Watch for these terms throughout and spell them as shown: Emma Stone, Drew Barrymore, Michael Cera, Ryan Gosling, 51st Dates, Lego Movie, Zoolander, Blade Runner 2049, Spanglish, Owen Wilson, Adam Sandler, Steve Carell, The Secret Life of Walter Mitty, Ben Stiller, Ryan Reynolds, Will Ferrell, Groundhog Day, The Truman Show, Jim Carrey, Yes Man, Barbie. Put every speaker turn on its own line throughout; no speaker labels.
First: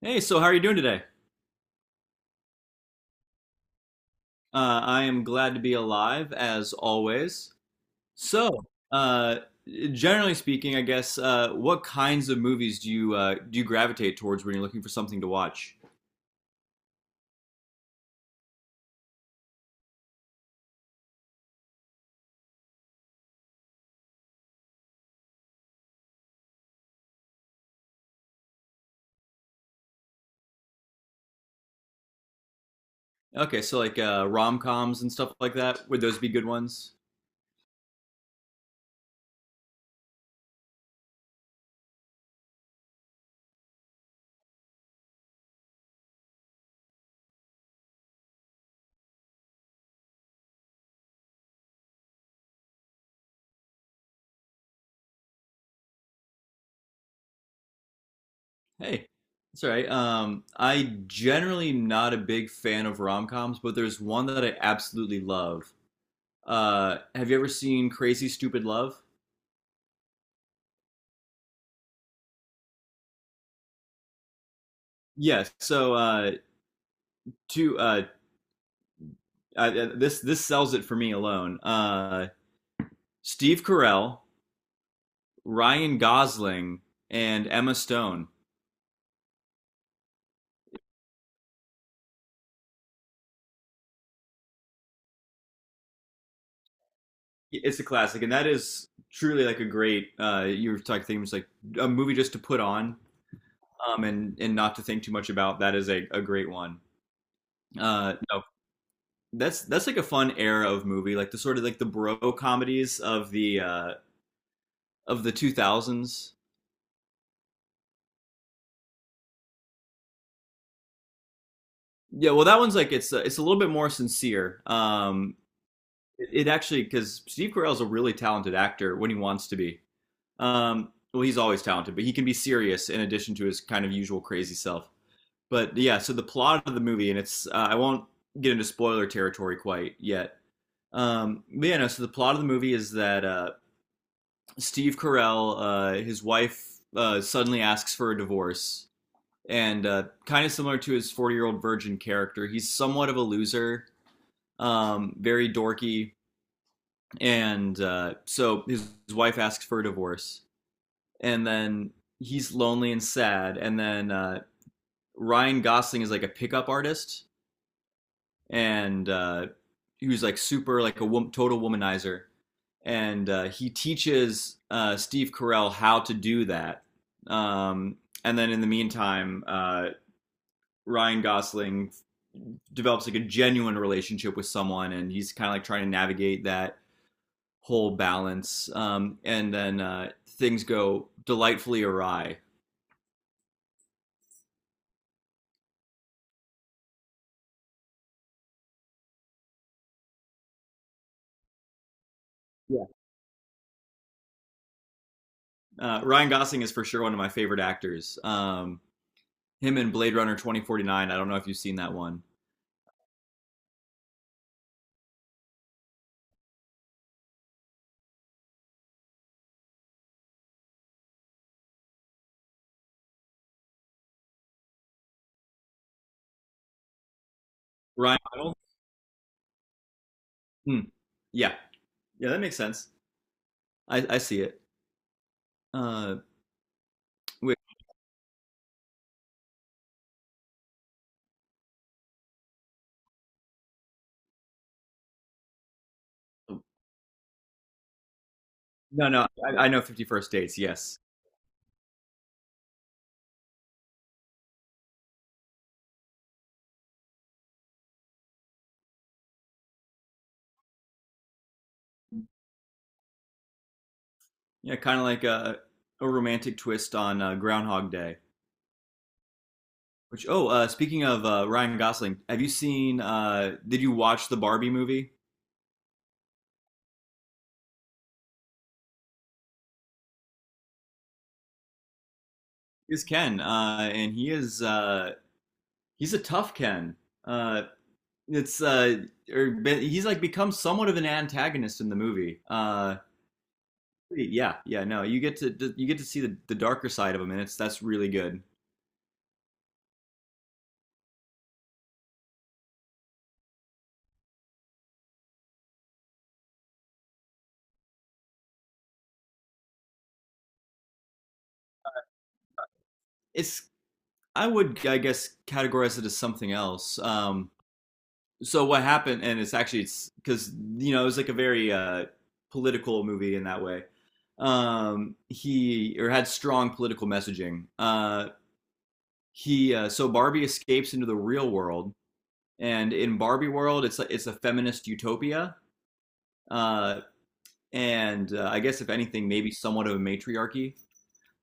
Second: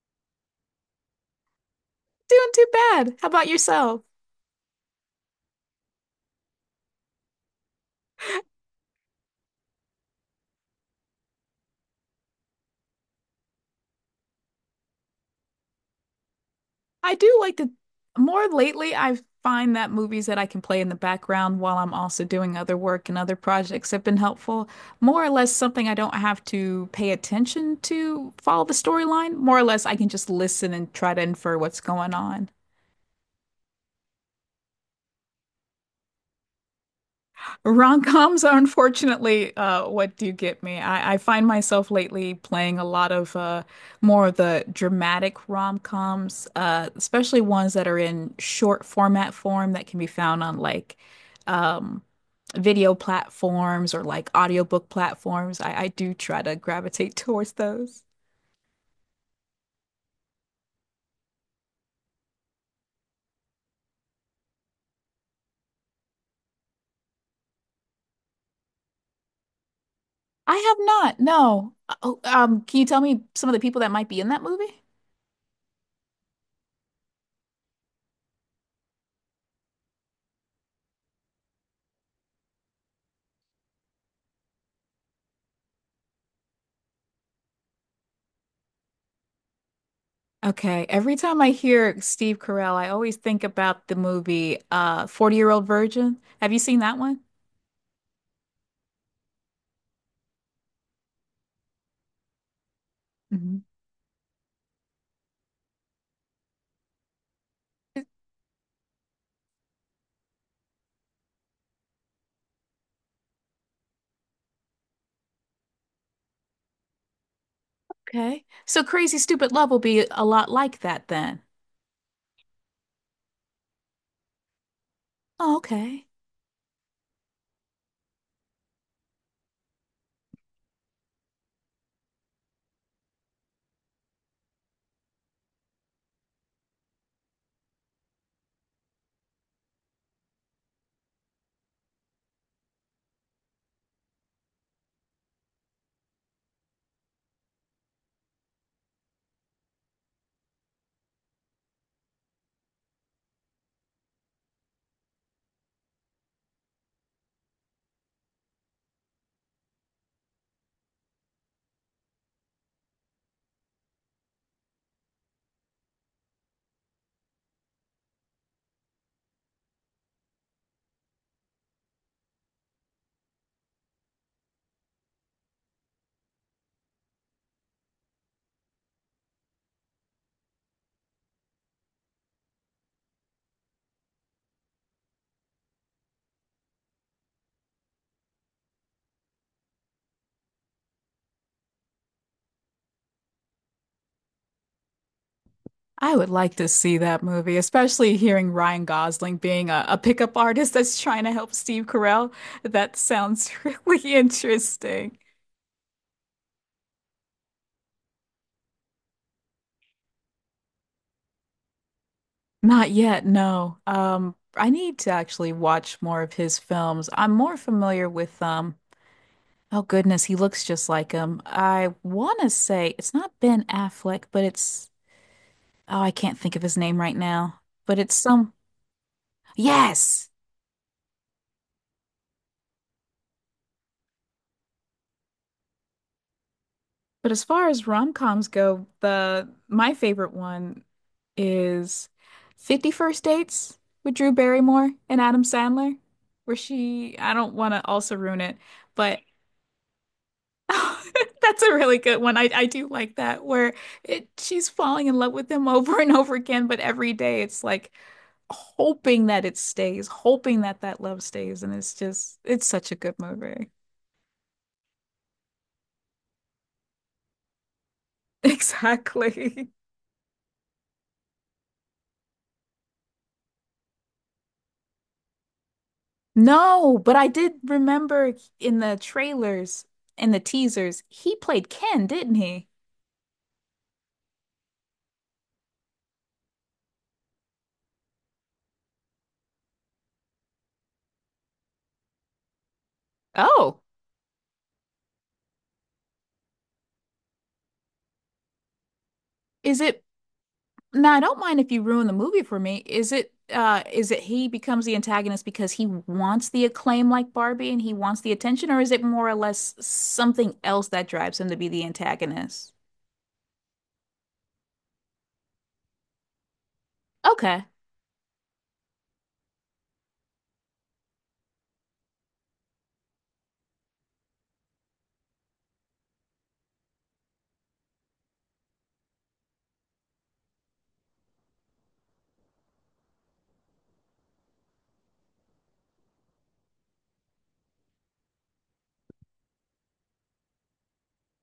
Hey, so how are you doing today?
Doing too bad. How about yourself?
I am glad to be alive, as always. So, uh, Generally speaking, I guess, what kinds of movies do you gravitate towards when you're looking for something to watch?
I do like to more lately I find that movies that I can play in the background while I'm also doing other work and other projects have been helpful. More or less something I don't have to pay attention to follow the storyline. More or less I can just listen and try to infer what's going on.
Okay, so like rom-coms and stuff like that, would those be good ones?
Rom-coms are unfortunately, what do you get me. I find myself lately playing a lot of more of the dramatic rom-coms, especially ones that are in short format form that can be found on like um, video platforms or like audiobook platforms. I do try to gravitate towards those.
Hey, that's all right. I generally am not a big fan of rom-coms, but there's one that I absolutely love. Have you ever seen Crazy Stupid Love?
I have not, no. Oh, can you tell me some of the people that might be in that movie?
Yes. So, two uh, this this sells it for me alone. Steve Carell, Ryan Gosling, and Emma Stone.
Okay. Every time I hear Steve Carell, I always think about the movie 40-Year-Old Virgin. Have you seen that one?
It's a classic, and that is truly like a great. You were talking things like a movie just to put on,
Mhm.
and not to think too much about. That is a great one. No, that's like a fun era of movie, like the sort of like the bro comedies of the two thousands.
Okay. So Crazy Stupid Love will be a lot like that then.
Yeah, well, that one's like it's a little bit more sincere.
Oh, okay.
It actually because Steve Carell's a really talented actor when he wants to be. Well, he's always talented, but he can be serious in addition to his kind of usual crazy self. But yeah, so the plot of the movie, and it's I won't get into spoiler territory quite yet. But yeah, no, so the plot of the movie is that Steve Carell, his wife suddenly asks for a divorce, and kind of similar to his 40-year-old virgin character, he's somewhat of a loser, very dorky, and so his wife asks for a divorce, and then he's lonely and sad. And then Ryan Gosling is like a pickup artist, and he was like super like a wom- total womanizer, and he teaches Steve Carell how to do that. Um, and then in the meantime, Ryan Gosling develops like a genuine relationship with someone, and he's kind of like trying to navigate that whole balance. And then things go delightfully awry.
I would like to see that movie, especially hearing Ryan Gosling being a pickup artist that's trying to help Steve Carell.
Yeah.
That sounds really interesting.
Ryan Gosling is for sure one of my favorite actors. Him in Blade Runner 2049. I don't know if you've seen that one.
Not yet, no. I need to actually watch more of his films. I'm more familiar with oh goodness, he looks just like him. I want to say it's not Ben Affleck, but it's oh, I can't think of his name right now. But it's
Ryan
some
Reynolds?
yes.
Hmm. Yeah. Yeah, that makes sense. I see it. Uh,
But as
wait,
far as rom-coms go, the my favorite one is 50 First Dates with Drew Barrymore and Adam Sandler, where she I don't want to also ruin it,
no,
but
no, I know 51st Dates, yes.
that's a really good one. I do like that where it she's falling in love with him over and over again, but every day it's like hoping that it stays, hoping that that love stays, and it's just it's such a good movie.
Yeah, kind of like a romantic twist on Groundhog Day.
Exactly.
Which, oh, speaking of Ryan Gosling, have you seen, did you watch the Barbie movie?
No, but I did remember in the trailers, in the teasers, he played Ken, didn't he?
Is Ken, and he's a tough Ken. Uh, it's or he's like become somewhat of an antagonist in the movie.
Oh,
Yeah, yeah, no, you get to see the darker side of him, and it's that's really good.
Is it now, I don't mind if you ruin the movie for me. Is it he becomes the antagonist because he wants the acclaim like Barbie and he wants the attention, or is it more or less something else that drives him to be the antagonist?
It's I would I guess categorize it as something else.
Okay.
So what happened, and it's actually it's because you know it was like a very political movie in that way. He or had strong political messaging. He so Barbie escapes into the real world, and in Barbie world, it's a feminist utopia, uh, and I guess if anything, maybe somewhat of a matriarchy.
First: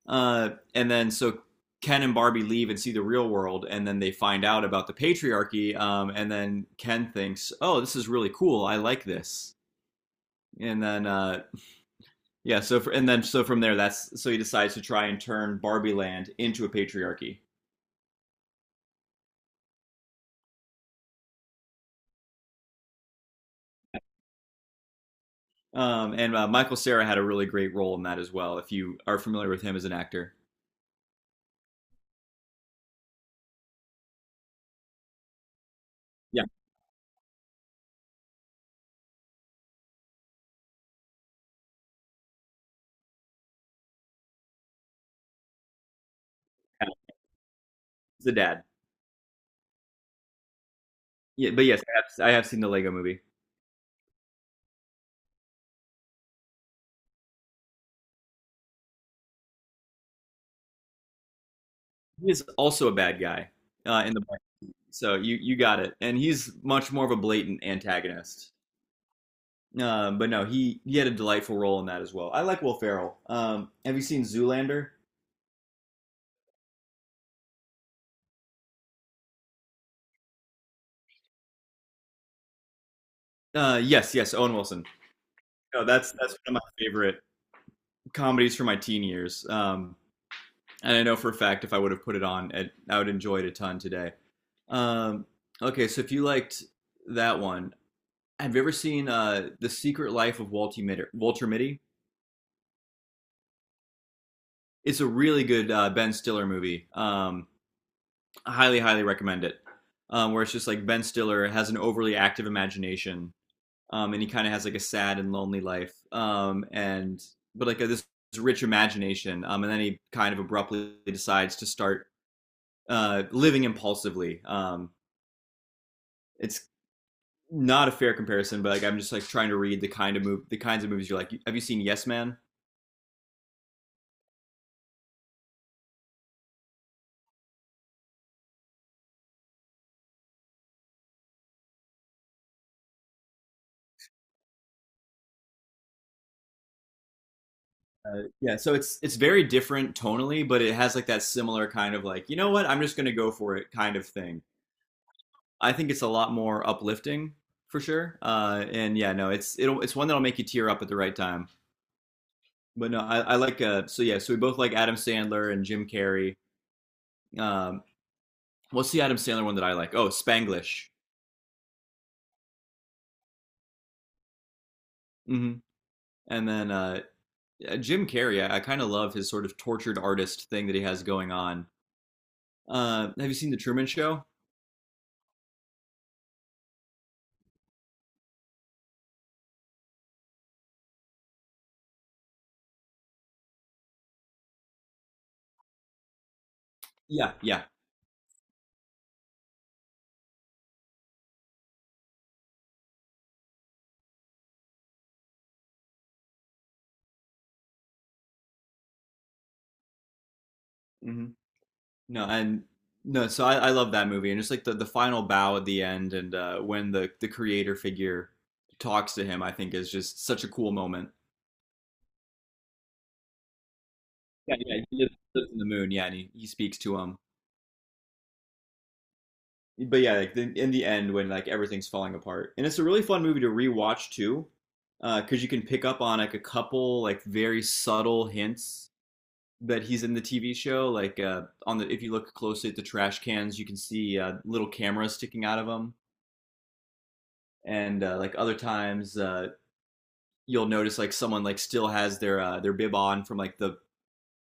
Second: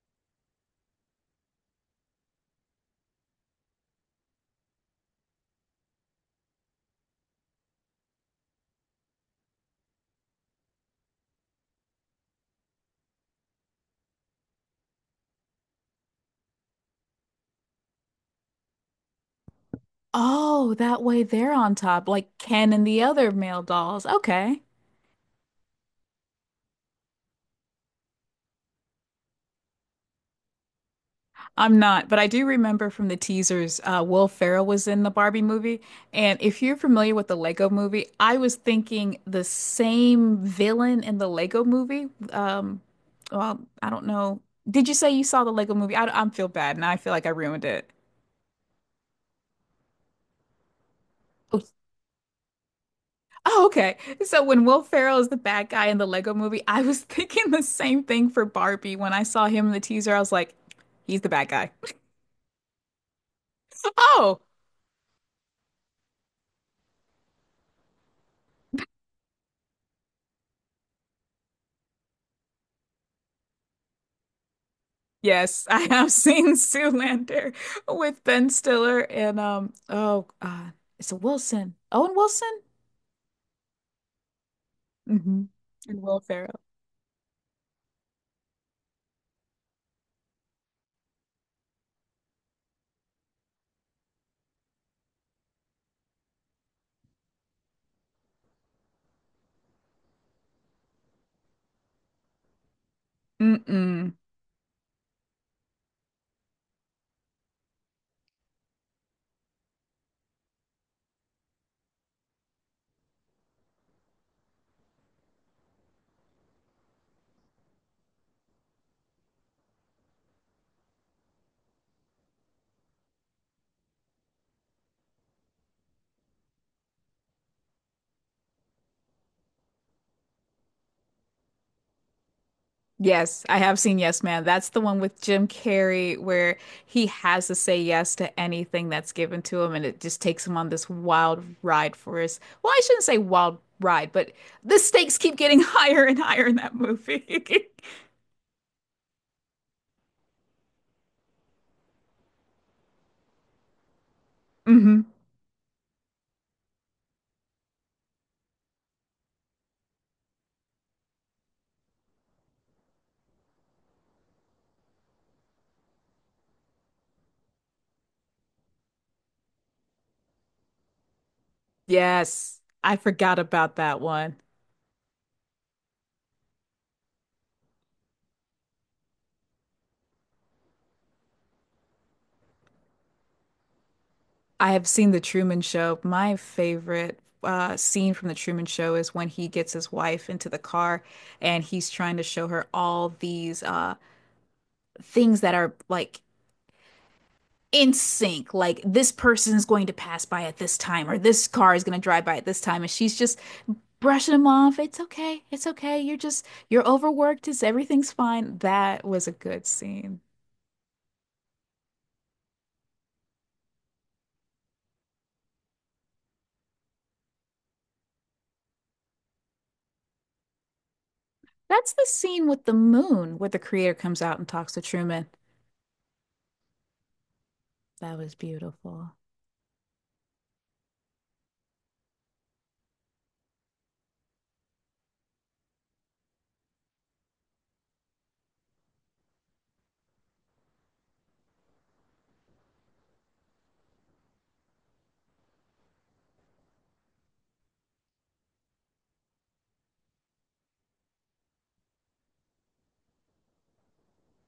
And then so Ken and Barbie leave and see the real world, and then they find out about the patriarchy. And then Ken thinks, "Oh, this is really cool. I like this." And then so from there, that's so he decides to try and turn Barbie Land into a patriarchy.
Oh, that way they're on top, like Ken and the other male dolls. Okay.
And Michael Cera had a really great role in that as well. If you are familiar with him as an actor,
I'm not, but I do remember from the teasers, Will Ferrell was in the Barbie movie. And
yeah,
if you're familiar with the Lego movie, I was thinking the same villain in the Lego movie. Well, I don't know. Did you say you saw the Lego movie? I feel bad now. I
yeah,
feel like I ruined it.
he's the dad. Yeah,
Oh,
but yes, I have seen the Lego Movie.
oh, okay. So when Will Ferrell is the bad guy in the Lego movie, I was thinking the same thing for Barbie. When I saw him in the teaser, I was like, he's the bad guy.
He is also a bad guy in the book,
Oh,
so you got it. And he's much more of a blatant antagonist. But no, he had a delightful role in that as well. I like Will Ferrell. Have you seen Zoolander?
yes, I have seen Zoolander with Ben Stiller and it's a Wilson. Owen Wilson?
Yes, yes, Owen Wilson.
Hmm.
No,
And
that's
Will
that's one
Ferrell.
of my favorite comedies from my teen years. And I know for a fact if I would have put it on, I would enjoy it a ton today. Um, okay, so if you liked that one, have you ever seen The Secret Life of Walter Mitty? Walter Mitty?
Mm-mm.
It's a really good Ben Stiller movie. I highly, highly recommend it. Where it's just like Ben Stiller has an overly active imagination, and he kind of has like a sad and lonely life, and but like this rich imagination, and then he kind of abruptly decides to start living impulsively, it's not a fair comparison, but like I'm just like trying to read the kinds of movies you're like. Have you seen Yes Man?
Yes, I have seen Yes Man. That's the one with Jim Carrey where he has to say yes to anything that's given to him and it just takes him on this wild ride for his, well, I shouldn't say wild ride, but the stakes keep getting higher and higher in that movie.
Yeah, so it's very different tonally, but it has like that similar kind of like you know what I'm just gonna go for it kind of thing.
Hmm.
I think it's a lot more uplifting for sure. And yeah, no, it's one that'll make you tear up at the right time. But no, I like So yeah, so we both like Adam Sandler and Jim Carrey. Um, what's the Adam Sandler one that I like? Oh, Spanglish.
Yes, I forgot about that one.
Hmm. And then Jim Carrey, I kind of love his sort of tortured artist thing that he has going on. Have you seen The Truman Show?
I have seen The Truman Show. My favorite scene from The Truman Show is when he gets his wife into the car and he's trying to show her all these things that are like
Yeah, yeah.
in sync. Like this person is going to pass by at this time, or this car is going to drive by at this time. And she's just brushing him off. It's okay. It's okay. You're just, you're overworked. It's, everything's fine. That was a good scene.
Hmm. No, and no, so I love that movie and just like the final bow at the end and when the creator figure talks to him, I think is just such a cool moment.
That's the scene with the moon where the creator comes out and
Yeah,
talks to
yeah,
Truman.
lives in the moon. Yeah, and he speaks to him.
That was beautiful.
But yeah, like in the end, when like everything's falling apart, and it's a really fun movie to rewatch too, because you can pick up on like a couple like very subtle hints that he's in the TV show. Like on the if you look closely at the trash cans, you can see little cameras sticking out of them, and like other times you'll notice like someone like still has their bib on from like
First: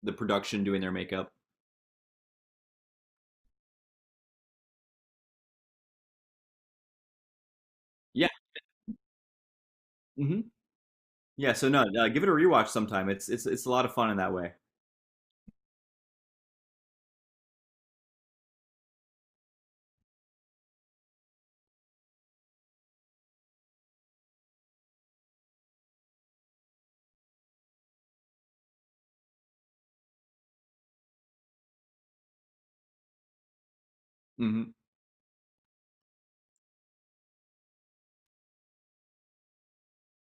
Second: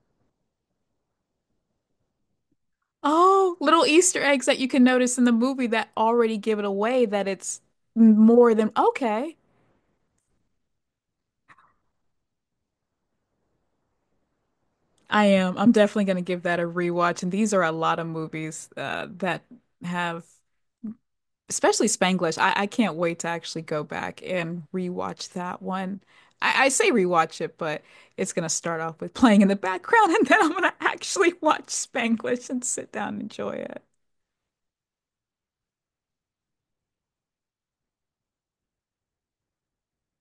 the production doing their makeup.
Oh, little Easter eggs that you can notice in the movie that already give it away that it's
Yeah.
more than okay.
Hmm. Yeah, so no, give it a rewatch sometime. It's it's a lot of fun in that way.
I am. I'm definitely going to give that a rewatch. And these are a lot of movies that have, especially Spanglish. I can't wait to actually go back and rewatch that one. I say rewatch it, but it's going to start off with playing in the background, and then I'm going to actually watch Spanglish and sit down and enjoy it.
Hmm.